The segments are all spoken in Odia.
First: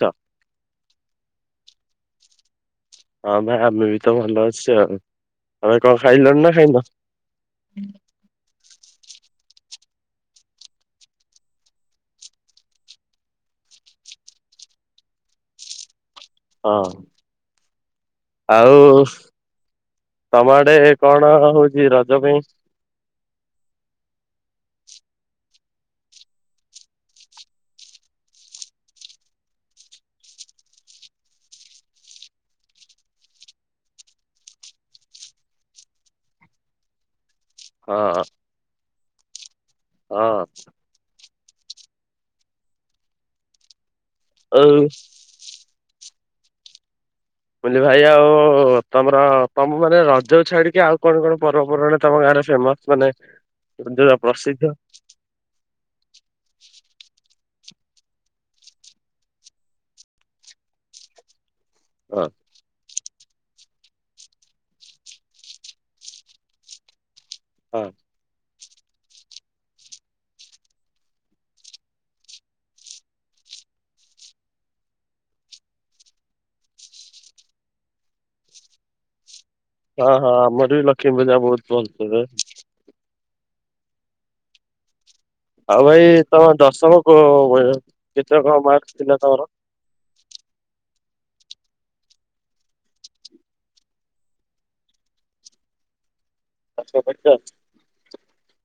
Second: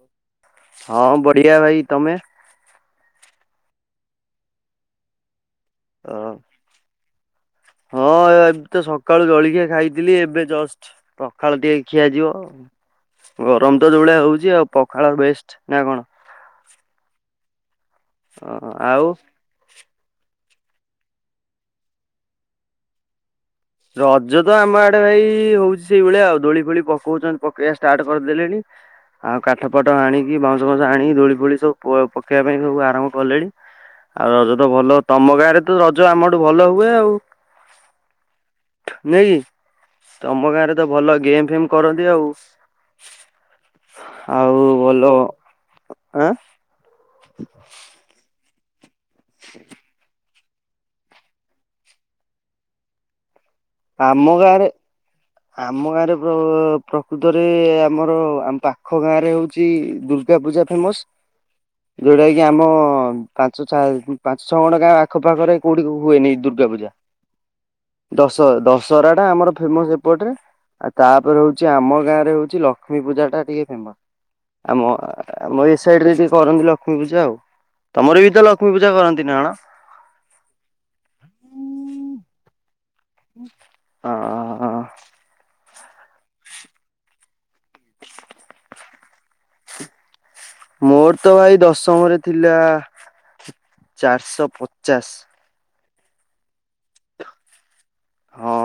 ତ ହଁ ବଢିଆ ଭାଇ ତମେ? ହଁ ଭାଇ ଆମେ ବି ତ ଭଲ ଅଛେ ଆଉ। ତମେ କଣ ଅ ଖାଇଲଣି ନା ଖାଇନ? ହଁ। ଏ ତ ସକାଳୁ ଜଳିକିଆ ଖାଇ ଥିଲି ଏବେ ଜଷ୍ଟ ପଖାଳ ଟିକେ ଖିଆଯିବ। ଗରମ ତ ଯଉଭଳିଆ ହଉଚି ଆଉ ପଖାଳ ବେଷ୍ଟ ନା କଣ? ହଁ ଅ ଆଉ ତମ ଆଡେ କଣ ହଉଚ ରଜ ପାଇଁ ରଜ ତ ଆମ ଆଡେ ଭାଇ ହଉଛି ସେଇଭଳିଆ ଆଉ ଦୋଳି ଫୋଳି ପକଉଛନ୍ତି ପକେଇବା ଷ୍ଟାର୍ଟ କରିଦେଲେଣି ଆଉ କାଠ ପାଠ ଆଣିକି ବାଉଁଶ ଫଉଁସ ଆଣିକି ଦୋଳି ଫୋଳି ସବୁ ପକେଇବା ପାଇଁ ସବୁ ଆରମ୍ଭ କଲେଣି ଆଉ ରଜ ତ ଭଲ ତମ ଗାଁରେ ତ ରଜ ଆମଠୁ ଭଲ ହୁଏ ଆଉ। ହଁ ନାଇଁ କି? ହଁ ତମ ଗାଁ ରେ ତ ଭଲ ଗେମ୍ ଫିମ କରନ୍ତି ଆଉ। ଆଉ ଭଲ ଆଁ ମୁଁ କହିଲି ଭାଇ ଆଉ ତମର ତ ମୁଁ ମାନେ ଯୋଉ ଛାଡିକି ଆଉ କଣ କଣ ପର୍ବପର୍ବାଣି ତମ ଗାଁରେ ଫେମସ ମାନେ ଯୋଉଟା ଆମ ପ୍ରସିଦ୍ଧ ଗାଁରେ ଆମ ଗାଁରେ ପ୍ରକୃତ ଆମର ଆମ ପାଖ ଗାଁ ରେ ହଉଛି ଦୁର୍ଗା ପୂଜା ଫେମସ। ହଁ ଯୋଉଟା କି ଆମ ପାଞ୍ଚ ପାଞ୍ଚ ଛଅ ଖଣ୍ଡ ଗାଁ ଆଖପାାଖରେ କୋଉଠି ହୁଏନି ଦୁର୍ଗା ପୂଜା। ହଁ। ଦଶ ଦଶହରା ଟା ଆମର ଫେମସ ଏପଟେ ତାପରେ ହଉଛି ଆମ ଗାଁ ରେ ହଉଛି ଲକ୍ଷ୍ମୀ ପୂଜା ଟା ଟିକେ ଫେମସ ଆମ ଆମ ଏ ସାଇଡ ରେ ଟିକେ କରନ୍ତି ଲକ୍ଷ୍ମୀ ପୂଜା ଆଉ ତମର ବି ତ ଲକ୍ଷ୍ମୀ ପୂଜା କରନ୍ତି ନା କଣ? ହଁ ହଁ ଆମର ବି ଲକ୍ଷ୍ମୀ ମୂଜା ବହୁତ ଭଲସେ ହଁ ହଁ ହଁ। ଆଉ ଭାଇ ତମ ଦଶମକୁ କେତେ କଣ ମାର୍କ ଥିଲା ତମର ମୋର ତ ଭାଇ ଦଶମରେ ଥିଲା ଚାରିଶହ ପଚାଶ। ଚାରିଶ ପଚାଶ ହଁ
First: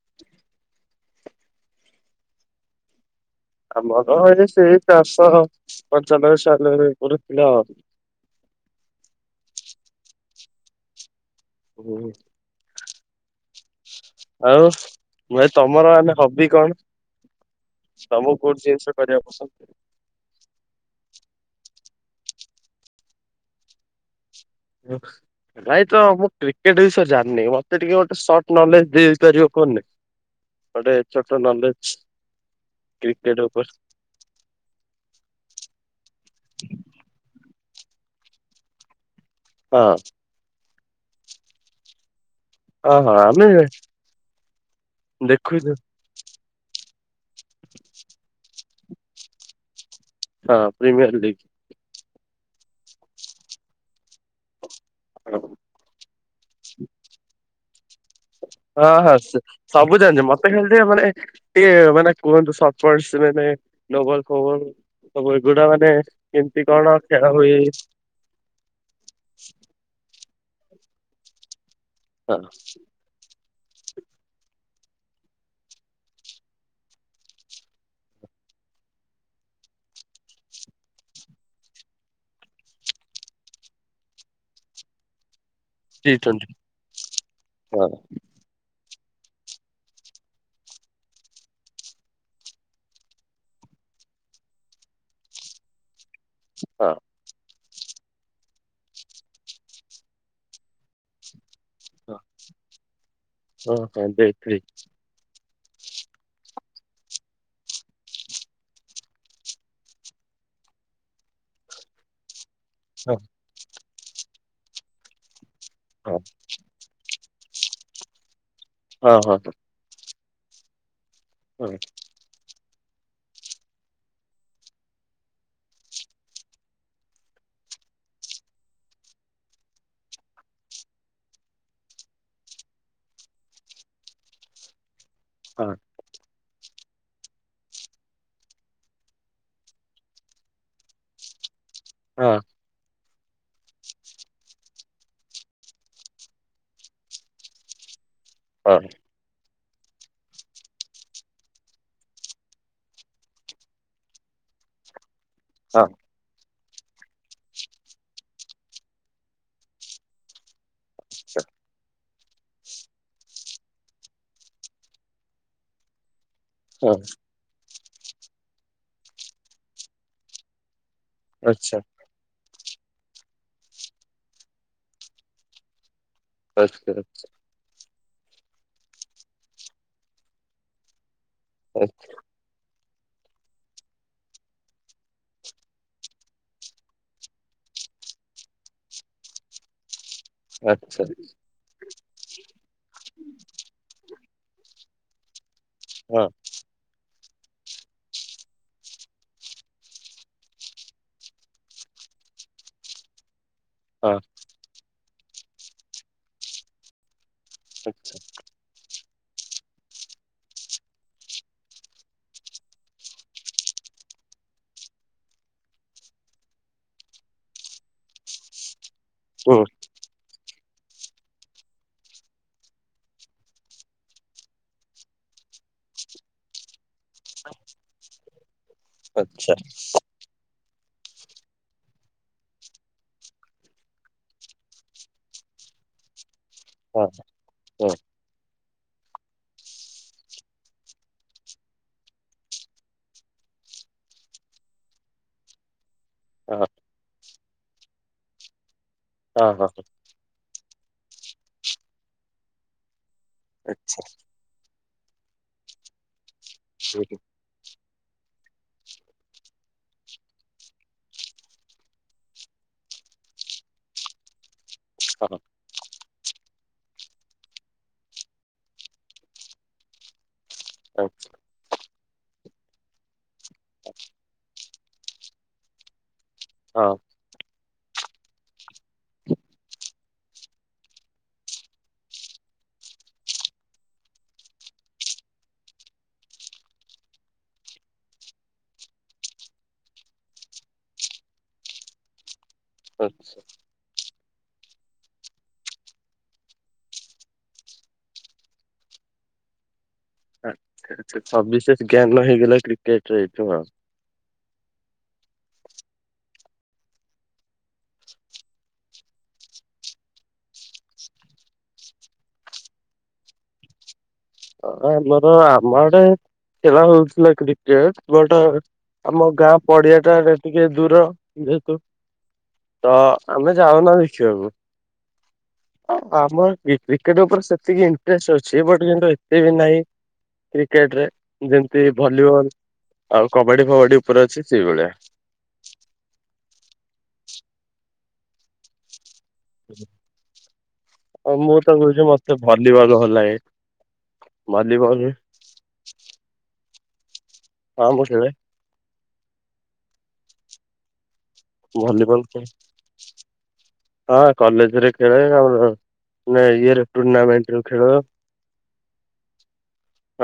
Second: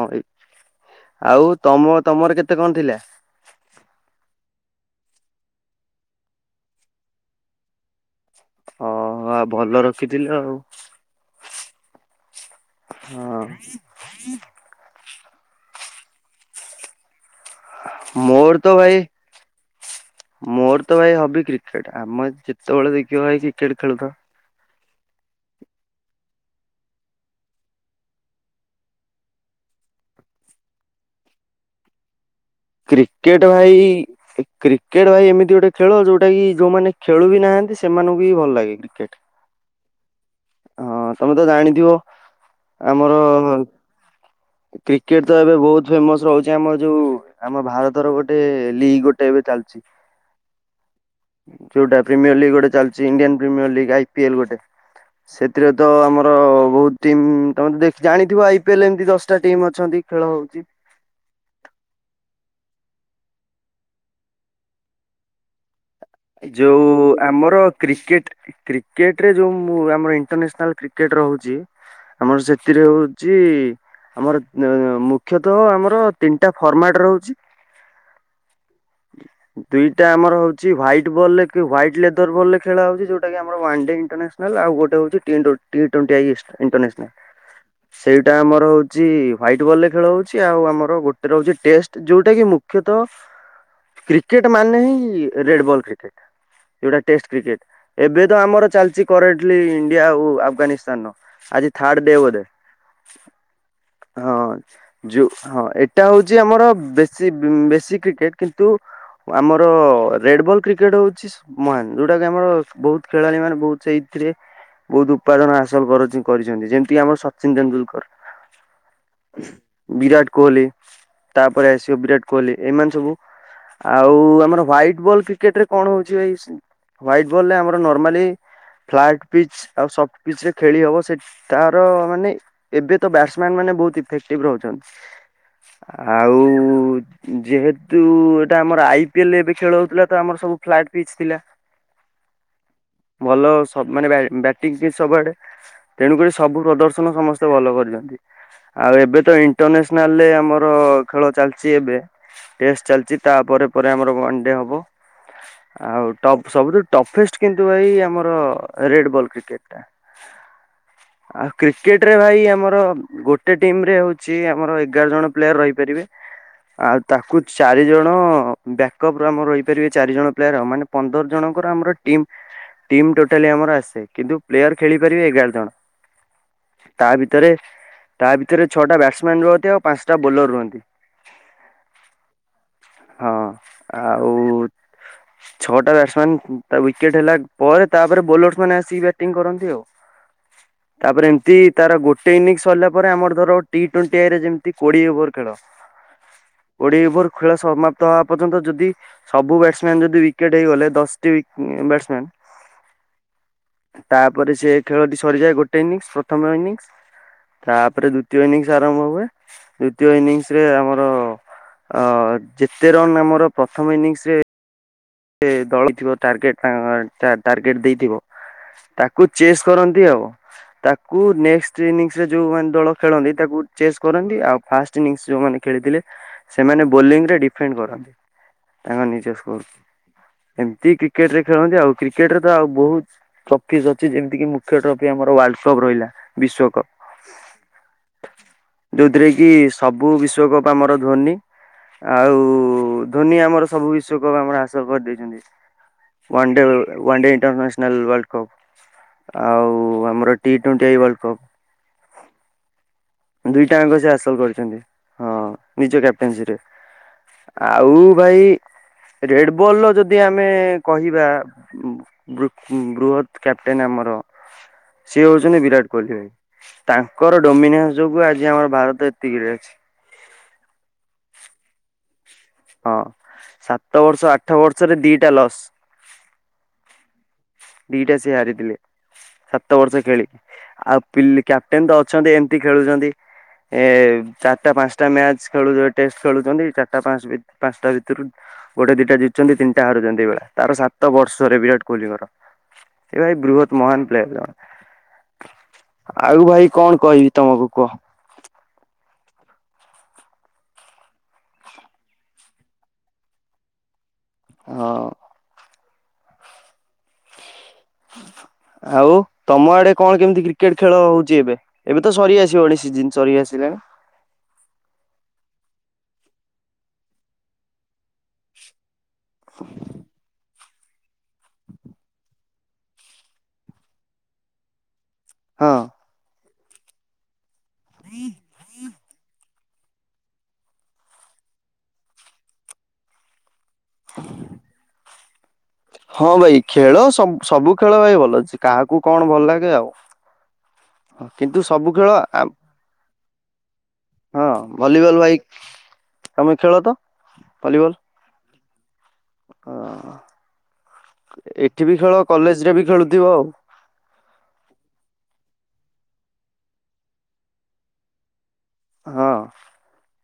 ଆଉ ତମ ତମର କେତେ କଣ ଥିଲା? ଆମର ତ ଏଇ ସେଇ ଚାରିଶହ ପଞ୍ଚାନବେ ଛୟାଲବେ ଉପରେ ଥିଲା ଆଉ। ହଁ ଭଲ ରଖିଥିଲା ଆଉ। ହୁଁ। ହଁ। ଆଉ ତମର ମାନେ ହବି କଣ? ତମକୁ କୋଉ ମୋର ତ ଜିନିଷ ଭାଇ କରିବାକୁ ପସନ୍ଦ? ମୋର ତ ଭାଇ ହବି କ୍ରିକେଟ ଆମେ ଯେତବଳେ ଦେଖିବା ଭ କ୍ରିକେଟ ଖେଳୁଥା ଭାଇ ତ ମୁଁ କ୍ରିକେଟ ବିଷୟରେ ଜାଣିନି ମତେ ଟିକେ ଗୋଟେ ସର୍ଟ ନଲେଜ ଦେଇପାରିବ କୁହନି ଗୋଟେ ଛୋଟ ନଲେଜ କ୍ରିକେଟ ଭାଇ କ୍ରିକେଟ ଭାଇ ଏମିତି ଗୋଟେ ଖେଳ ଯୋଉଟା କି ଯୋଉମାନେ ଖେଳୁ ବି ନାହାନ୍ତି ସେ ସେମାନଙ୍କୁ ବିି ଭଲ ଲାଗେ କ୍ରିକେଟ। ହଁ। ହଁ ତମେ ତ ଜାଣିଥିବ ହଁ ହଁ ଆମର ଆମେ କ୍ରିକେଟ ତ ଏବେ ଦେଖୁଛୁ ବହୁତ ଫେମସ ରହୁଛି ଆମ ଯୋଉ ଆମ ଭାରତର ଗୋଟେ ଲିଗ୍ ଗୋଟେ ଏବେ ଚାଲିଛି। ହଁ ପ୍ରିମିୟର ଲିଗ୍ ଯୋଉଟା ପ୍ରିମିୟର ଲିଗ୍। ଯୋଉଟା ଚାଲିଛି Indian premier league IPL ଗୋଟେ ସେଥିରେ ତ ଆମର ବହୁ ଟିମ୍ ତମେ ତ ଦେ ହଁ ହଁ ସବୁ ଖେଳ ଜାଣିଛ ମତେ ହଉଛି। ଖେଳଛି ମାନେ ଟିକେ ମାନେ କୁହନ୍ତୁ। ମାନେ ନୋବଲବ ସବୁ ଏଗୁଡା ମାନେ କେମିତି ଯୋଉ କଣ ଖେଳ ହୁଏ? ଆମର କ୍ରିକେଟ କ୍ରିକେଟ ରେ ଯୋଉ ମୁ ଆମର ଇରାସନାଲ କ୍ରିକେଟ୍ ରହୁଛି। ହଁ ଆମର ସେଥିରେ ହଉଛି ଆମର ମୁଖତଃ ଆମର ତିନିଟା ଫର୍ମାଟ ହହୁଛି ଦିଟା ଆମର ହଉଛି ହଟ ଟ ବଲ ରେ ହ୍ୱାଇଟ ଲେର ବଲ୍ରେ ହଉଛି ଯଉଟା ଆମ ୱା ଡ ଇଟରାସନା ଆଉ ଗୋଟେଉ ଟି ଟ୍ୱେଣ୍ଟି ଟଣ୍ଇଣ୍ନାଲ ହଁ ସେଇଟା ଆମର ହଉଛି ହ୍ଵାଇଟ୍ ବଲ ରେ ଖେଳ ହଉଛି ଆଉ ଆମର ଗୋଟେ ର ହଉଛି ଟେଷ୍ଟ ଯୋଉଟା କି ମୁଖ୍ୟତଃ କ୍ରିକେଟ ମାନେ ହିଁ ରେଡ ବଲ୍ କ୍ରିକେ ହଁ ଏଟା ଟେଷ୍ଟ କ୍ରିକେଟ ଏବେ ତ ଆମର ଚାଲିଛି କରେଣ୍ଟଲି ଇଣ୍ଡିଆ ଆଉ ଆଫଗାନିସ୍ତାନର ଆଜି ଥାର୍ଡ ଡ ହଁ ବଧେ ହଁ ହଁ ଦେଖି ଯଉ ହଁ ଏଟା ହଉଛି ଆମର ବେଶୀ ବେଶୀ କ୍ରିକେଟ କିନ୍ତୁ ଆମର ରେଡ ବଲ୍ କ୍ରିକେଟ ହଉଛି ମହାନ ଯୋଉଟା କି ଆମର ବହୁତ ହଁ ଖେଳାଳି ମାନେ ବହୁତ ସେଇ ରେ ବହୁତ ଉପାର୍ଜନ ଆସ ହଁ ହାସଲ କରିଛନ୍ତି ଯେମିତି ଆମର ସଚିନ ତେଣ୍ଡୁଲକର ହଁ ହୋ ହ କୁହଲି। ତାପରେ ଆସିବ ବିରାଟ କୋହଲି ଏମାନ ଆଉ ଆମର ହାଇଟ ବଲ୍ କ୍ରେଟରେ କଣ ହଉଛି ହଟ ବଲ ଆ ନମା ଫଟ ପିଚ ଆଉ ସ୍ଟ ପିଚ ରେ ଖେଳି ହବ ତାର ମାନେ ଏବେ ତ ମାନେ ବହୁତ ଇଫେକ୍ଭ ରହୁଛନ୍ତି। ହଁ ଆଉ ଯେହେତୁ ଏଟା ଆମର ଆଇ ପିଏଲ ଏବେ ଖେଳ ହଉଥିଲା ତ ଆମର ସବୁ ଫ୍ଟ ଥିଲା। ହଁ। ଭଲ ମାନେ ବ୍ୟାଟିଂ ସବୁଆଡେ ତେଣୁକରି ସବୁ ପ୍ରଦର୍ଶନ ସମସ୍ତେ ଭଲ କରିଛନ୍ତି। ହଁ ଆଉ ଏବେ ତ ଏଇ ଇଣ୍ଟରନ୍ୟାସନାଲରେ ଆମର ଖେଳ ଚାଲିଛି ଏବେଷ୍ଟ ଚାଲିଛି ତାପରେ ପରେ ଆମର ୱା ଡେ ହବ ହଁ ଆଉ ଟପ୍ ସବୁଠୁ ଟଫେଷ୍ଟ କିନ୍ତୁ ଏଇ ଆମର ରେଡ ବଲ କ୍ରିକେକ୍ ଟା ଆଉ କ୍ରିକେଟ ରେ ଭାଇ ଆମର ଗୋଟେ ଟିମ୍ ରେ ହଉଛି ଆମର ଏଗାର ଜଣ ପ୍ଲେୟାର ରହିପାରିବେ। ହଁ ଆଉ ତାକୁ ଚାରି ଜଣ ବ୍ୟାକ୍ ର ଆମର ରହିପାରିବେ ଚାରି ଜଣ ପ୍ଲେୟାର ଆ ମାନେ ପନ୍ଦର ଜଣଙ୍କର ଆଚ୍ଛା ଆମର ଟିମ୍ ଟିମ୍ ଟୋଟାଲି ଆମର ଆସେ କିନ୍ତୁ ପ୍ଲେୟାର ଖେଳି ପାରିବେ ଆମର ଏଗାର ଜଣ। ଆଛା ତା ଆଛା। ଭିତରେ ତା ଭିତରେ ଛଅଟା ବ୍ୟାଟସମ୍ୟାନ ରୁହନ୍ତି ଆଉ ପାଞ୍ଚଟା ବୋଲର ରୁହନ୍ତି। ଆଛା। ହଁ ଆଉ ଛଅଟା ବ୍ୟାଟମାନସ୍ ୱିକେଟ ହେଲା ପରେ ତାପରେ ବୋଲରସ୍ ମାନ ଆସିିକି ବ୍ୟାଟିଂ କରନ୍ତି ଆଉ। ଆଚ୍ଛା ଆଚ୍ଛା ତାପରେ ଏମିତି ତାର ଗୋଟେ ଇନିଂ ସରିଲା ଆମର ଧର ଟି ଟ୍ୱଣ୍ଟି ଆଇ ରେ ଯେମିତି କୋଡି ଓଭର ଖେଳ ହଁ କୋଡ଼ିଏ ଓଭର୍ ଖେଳ ସମାପ୍ତ ହବା ପର୍ଯ୍ୟନ୍ତ ଯଦି ସବୁ ବ୍ୟାଟସମ୍ୟାନ ଯଦି ୱିକେଟ ହେଇଗଲେ ଦଶଟି ବ୍ୟାଟସମ୍ୟାନ। ହଁ ତାପରେ ସେ ଖେଳଟି ସରିଯାଏ ଗୋଟେ ଇନିଂସ ପ୍ରଥମ ଇନିଂସ ତାପରେ ଦ୍ୱିତୀୟ ଇନିଙ୍ଗସ ଆରମ୍ଭ ହୁଏ। ଦ୍ଵିତୀୟ ଇନିଂସ ରେ ଆମର ଅ ଯେତେ ରନ୍ ଆମର ପ୍ରଥମ ଇନିଂସ ରେ ସେ ଦଳିଥିବ ଟାର୍ଗେଟ ଅ ତାଙ୍କ ଟାର୍ଗେଟ ଦେଇଥିବ ତାକ କୁ ଓ ଚେସ୍ କରନ୍ତି ଆଉ। ତାକୁ ନେଷ୍ଟ ଇନିଙ୍ଗସ ଯୋଉ ମାନେ ଦଳ ଖେଳନ୍ତି ତାକୁ ଚେସ୍ କରନ୍ତି ଆଉ ଫାଷ୍ଟ ଇନିଙ୍ଗସ ଯୋଉମାନେ ଖେଳିଥିଲେ ସେମାନେ ବୋଲିଂ ରେ ଡିପେଣ୍ଡ କରନ୍ତି। ତାଙ୍କ ନିଜ ଆଚ୍ଛା ସ୍କୋର। ଏମିତି କ୍ରିକେଟ ରେ ଖେଳନ୍ତି ଆଉ କ୍ରିକେଟରେ ତ ଆଉ ବହୁତ ଟ୍ରଫି ଅଛି ଯେମିତି କିି ମୁଖ୍ୟ ଟ୍ରଫି ଆମର ୱାର୍ଲଡ କପ୍ ରହିଲା। ବିଶ୍ଵକପ ହଁ ହୁଁ। ଯୋଉଥିରେ କି ସବୁ ବିଶ୍ଵକପ୍ ଆମର ଧୋନି ଆଉ ଧୋନି ଆମର ସବୁ ବିଶ୍ଵକପ୍ ଆମର ଚାଷ କରିଦେଇଛନ୍ତି। ହଁ one day one day in international world cup. ହଁ ହଁ ଆଉ ଆମର ଟି ଟ୍ବେଣ୍ଟି ଆଇ ୱାଲଡ କପ। ଦୁଇଟା ଯାଙ୍କ ସେ ହାସଲ କରିଛନ୍ତି। ହଁ ନିଜ କାପ୍ [unintelligible] ଆଉ ଭାଇ ରେଡବଲ ର ଯଦି ଆମେ କହିବା ବୃ ବୃହତ କ୍ୟାପଟେନ ଆମର ସିଏ ହଉଛନ୍ତି ବିରାଟ କୋହଲି ଭାଇ। ତାଙ୍କର ଡୋମିନା ଯୋଗୁ ଆଜି ଆମର ଭାରତ ଏତିକିରେ ଅଛି। ଆଚ୍ଛା। ହଁ। ସାତ ବର୍ଷ ଆଠ ବର୍ [unintelligible] ଦିଟା ଲସ୍। ହଁ। ଦିଟା ସେ ହାରିଥିଲେ ସାତ ବର୍ଷ ଖେଳିକି ଆଉ କ୍ୟାପଟେନ ତ ଅଛନ୍ତି ଏମତି ଖେଳୁଛନ୍ତି ଏ ଚାରିଟା ପାଞ୍ଚଟା ମ୍ୟାଚ ଖେଳ ଟେଷ୍ଟ ଖେଳୁଛନ୍ତି ଚାରିଟା ପାଞ୍ଚ ପାଞ୍ଚଟା ଭିତରୁ ଗୋଟେ ଦିଟା ଜିତୁଛନ୍ତି ତିନିଟା ହାରୁଛନ୍ତି ଏଇଭଳିଆ। ତାର ସାତ ବର୍ଷରେ ବିରାଟ କୋହଲିଙ୍କର। ଏ ଭାଇ ଆଚ୍ଛା। ବୃହତ୍ ମହାନ [unintelligible] ଆଉ ଭାଇ କଣ କହିବି ତମକୁ କୁହ। [unintelligible] କ୍ରିକେଟ ରେ ଏଇଠୁ ଆଉ। ହଁ। ଆଉ ତମ ଆଡେ କଣ କେମିତି କ୍ରିକେଟ ଖେଳ ହଉଛି ଏବେ? ଏବେ ତ ସରି ଆସିବ ସି ସରି ଆସିଲାଣି। ହଁ ଆମୋର ଆମ ଆଡେ ଖେଳ ହଉଥିଲା କ୍ରିକେଟ ବଟ ଆମ ଗାଁ ପଡିଆ ଟାରେ ଟିକେ ଦୂର ଯେହେତୁ ତ ଆମେ ଯାଉନା ଦେଖିବାକୁ। ହଁ [unintelligible] ଏ କ୍ରିକେଟ ଉପରେ ସେ ଟିକେ ଇଣ୍ଟରେଷ୍ଟ ଅଛି ବଟ୍ ନାହିଁ କ୍ରିକେଟରେ ଯେମିତି ଭଲିବଲ ଆଉ କ କବାଡି ଫବାଡି ଉପରେ ଅଛି ସେଇଭଳିଆ। ହଁ ଭାଇ ଖେଳ ସବୁ ସବୁ ଖେଳ ଭାଇ ଭଲ ଅଛି କାହାକୁ କଣ ଭଲ ଲାଗେ ଆଉ। ଆଉ ମୁଁ କିନ୍ତୁ ତ ସବୁ କହୁଛି ଖେଳ ମତେ ଭଲିବଲ ଭଲ ଲାଗେ ହଁ ଭଲିବଲ ଭାଇ ତମେ ଖେଳ ତ ହଁ ଭଲିବଲ ମୁଁ ଖେଳେ ହଁ ଏଠି ବି ଖେଳ ଭଲିବଲ ଖେଳେ। କଲେଜ ରେ ବି ଖେଳୁଥିବ ଆଉ। ହଁ କଲେଜ ରେ ଖେଳେ ଆଉ ଇଏ ଟୁର୍ଣାମେଣ୍ଟ ରେ ଖେଳେ ହଁ।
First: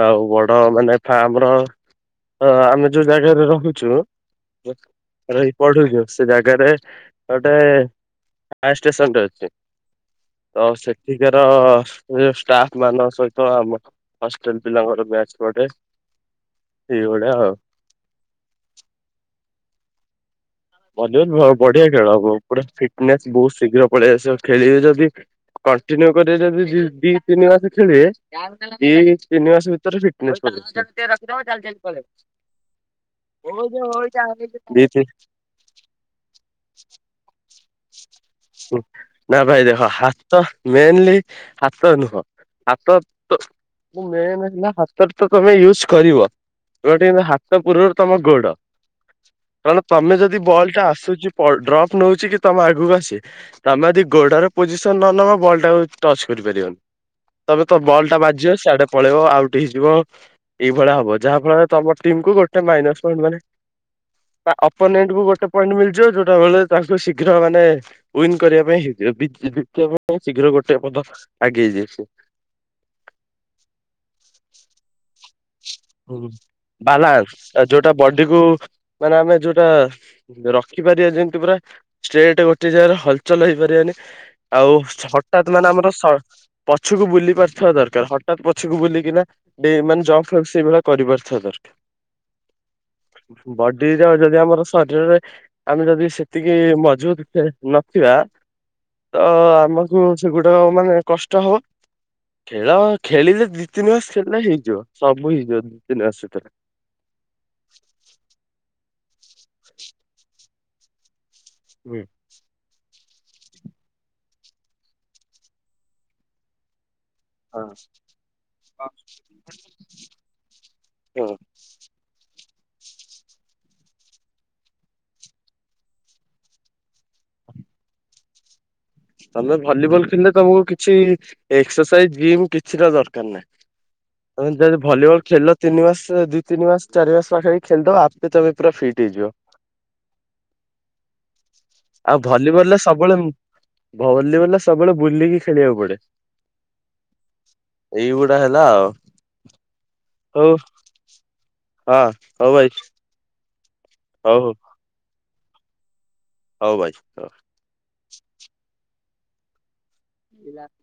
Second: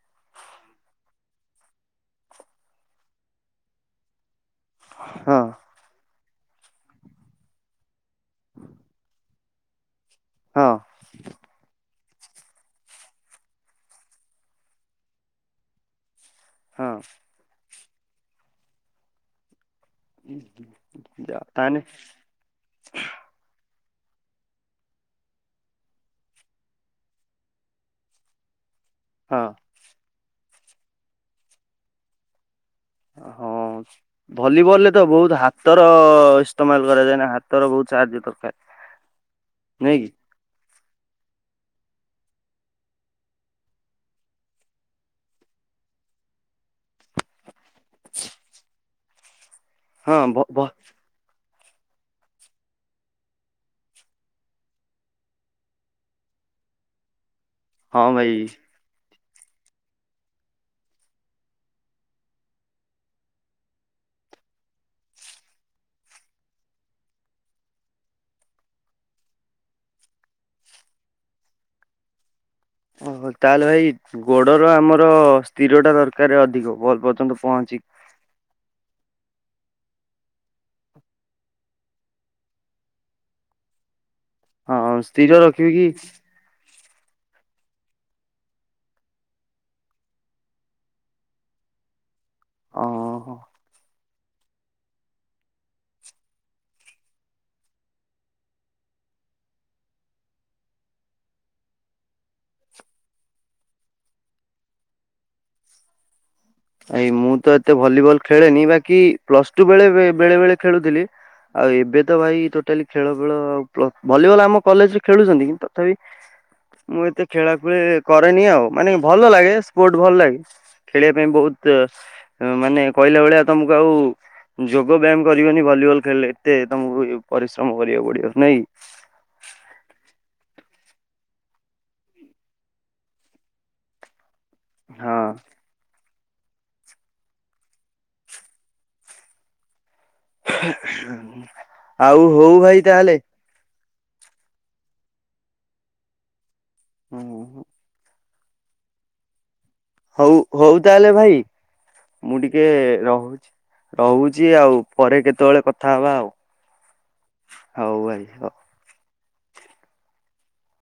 ଆଉ ବଡ ମାନେ ଫାମର ଆମେ ଯୋଉ ଜାଗାରେ ରହୁଚୁ [unintelligible] ହଁ ରହି ପଢୁଚୁ। ସେ ଜାଗାରେ ଗୋଟେ ଫାୟାର ଷ୍ଟେସନ ଟେ ଅଛି। ତ ହଁ ସେଠିକାର ଷ୍ଟାଫ ମାନଙ୍କ ସହିତ ଆମ ହଷ୍ଟେଲ ପିଲାଙ୍କର ମ୍ୟାଚ୍ ପଡେ। ହଁ ସେଇ ଭଳିଆ ଆଉ। ଭଲିବଲ ତାହେଲେ ବଢିଆ ଖେଳ ହବ ପୁରା ଫିଟନେସ୍ ବହୁତ ଶୀଘ୍ର ପଳେଇଆସିବେ ଖେଳିବେ ଯଦି କଣ୍ଟିନ୍ୟୁ କରିବେ ଯଦି ଦି ତିନି ମାସ ଖେଳିବେ ଦି ହଁ ତିନି ମାସ ଭିତରେ ଫି [unintelligible] ହଁ ଭଲିବଲ ରେ ତି ତ ବହୁତ ହାତ ତର ଇସ୍ତେମଲ କରାଯ ଯାଇନା ହାତ ନା ଭାଇ ଦେଖ ନାଇଁ କି ହାତ ମେନ୍ଲି ହାତ ନୁହଁ। ହାତ ତ ମେନ୍ ହେଲା ହାତରେ ତ ତମେ ୟୁଜ କରିବ ହାତ ପୂର୍ବରୁ ତମ ଗୋଡ କାରଣ ତମେ ହଁ ଭ ଯଦି ଭ ବଲ୍ ଟା ଆସୁଚ। ଡ୍ରପ୍ ନେଉଛି କି ତମେ ଆଗକୁ ଆସ ତମେ ଯଦି ଗୋଟାର ପୋଜିସନ ନ ନବା ବଲ୍ ଟାକୁ ଟଚ କରିପାରିବନି। ତେବେ ତୋ ବଲ ହଁ ଟା ଭାଇ। ବାଜିବ ସିଆଡେ ପଳେଇବ। ହେଇଯିବ ଏଇଳିଆ ହବ ଯାହା ଫଳ ତମ ଟିକୁୁ ଗୋଟେ ମଣ୍ଟ ମାନେପୋନଣ୍ଟ କ ଗୋଟେ ପଏଣ୍ଟ ମିଯିବ ଯୋଉଟା ତା ଶୀଘ୍ର ମାନେ ଉୱନ୍ କରିବା ପାଇଁ ହେଇ ଜିତିବା ପାଇଁ ଶୀଘ୍ର ଗୋଟେ ପଦ ଆଗେଇ ହେଇଯାଇଛି। ଓହୋ ତାହେଲେ ଭାଇ ଗୋଡର ଆମର ର ସ୍ଥିର ଟା ହୁଁ ଦରକାର ଅଧିକ ଭଲ ବାଲାନ୍ସ ପର୍ଯ୍ୟନ୍ତ ପହଞ୍ଚି ଯୋଉଟା ବଡିକୁ ମାନେ ଆମେ ଯୋଉଟା ରଖିପାରିବା ଯେମିତି ପୁରା ଷ୍ଟେଟ ଗୋଟେ ଜାଗାରେ ହଲଚଲ ହେଇପାରିବାନି। ଆଉ ହଁ ସ୍ଥିର ହଠାତ ମାନେ ରଖିବି କି ଆମର ପଛକୁ ବୁଲି ପାରୁିଥିବା ଦରକାର ହଠାତ୍ ପଛକୁ ବୁଲିକିନା ମାନେ ସେଇଭଳିଆ କରିବାର ଦରକାର। ଓହୋ। ବଡି ଯଦି ଆମର ଶରୀରରେ ଆମେ ଯଦି ସେତିକି ମଜବୁତ ନଥିବା ତ ଆମକୁ ସେଗୁଡାକ ମାନେ କଷ୍ଟ ହବ ଖେଳ ଖେଳିଲେ ଦି ତିନି ମାସ ଖେଳିଲେ ହେଇଯିବ। ସବୁ ହେଇଯିବ ଦି ତିନି ମାସ ଭିତରେ। ଏଇ ମୁଁ ତ ଏତେ ଭଲିବଲ ଖେଳେନି ବାକି ପ୍ଲସ ଟୁ ବେଳେ ବେଳେ ବେଳେ ଖେଳୁଥିଲି ଆଉ ହୁଁ ଏବେ ତ ଭାଇ ଟୋଟାଲି ଖେଳ ବେଳ ପ୍ଲ ଭଲିବଲ ଆମ କଲେଜରେ ଖେଳୁଚନ୍ତି କିନ୍ତୁ ତଥାପି ମୁଁ ଏତେ ହଁ ଖେଳାଖୁଳି କରେନି ଆଉ ମାନେ ଭଲ ଲାଗେ ସ୍ପୋର୍ଟ ଭଲ ଲାଗେ ଖେଳିବା ପାଇଁ ହଁ ବହୁତ ମାନେ କହିଲା ଭଳିଆ ତମକୁ ଆଉ ଯୋଗ ବ୍ୟାୟାମ କରିବନି ଭଲିବଲ ଖେଳିଲେ ଏତେ ତମକୁ ପରିଶ୍ରମ କରିବାକୁ ପଡିବ ନାଇଁ କି? ତମେ ଭଲିବଲ ଖେଳିଲେ ତମକୁ କିଛି ଏକ୍ସରସାଇଜ ଜିମ୍ କିଛି ଟ ଦରକାର ନାହିଁ। ତମେ ଯଦି ହଁ ଭଲିବଲ ଖେଳିଲ ତିନି ମାସ ଦି ତିନି ମାସ ଚାରି ମାସ ପାଖାପାଖି ଖେଳିଦବ ଆପେ ତମେ ପୁରା ଫିଟ୍ ହେଇଯିବ। ଆଉ ହଉ ଭାଇ ତାହେଲେ ଭଲିବଲ୍ ର ସବୁବେଳେ ବୁଲିକି ଖେଳିବାକୁ ପଡେ। ଏଇ ବ ପା ହେଲା ଆଉ। ହଉ ହଉ ତାହେଲେ ଭାଇ ହଁ ମୁଁ ହଉ ଟିକେ ଭାଇ ରହୁଚି। ହଉ ହଉ। ରହୁଚି ଆଉ ପରେ କେତେ ସେତେବେଳେ କଥା ହବା ଆଉ। ହଉ ଭାଇ ରଖ। ହଉ ଭାଇ ହଉ। [unintelligible]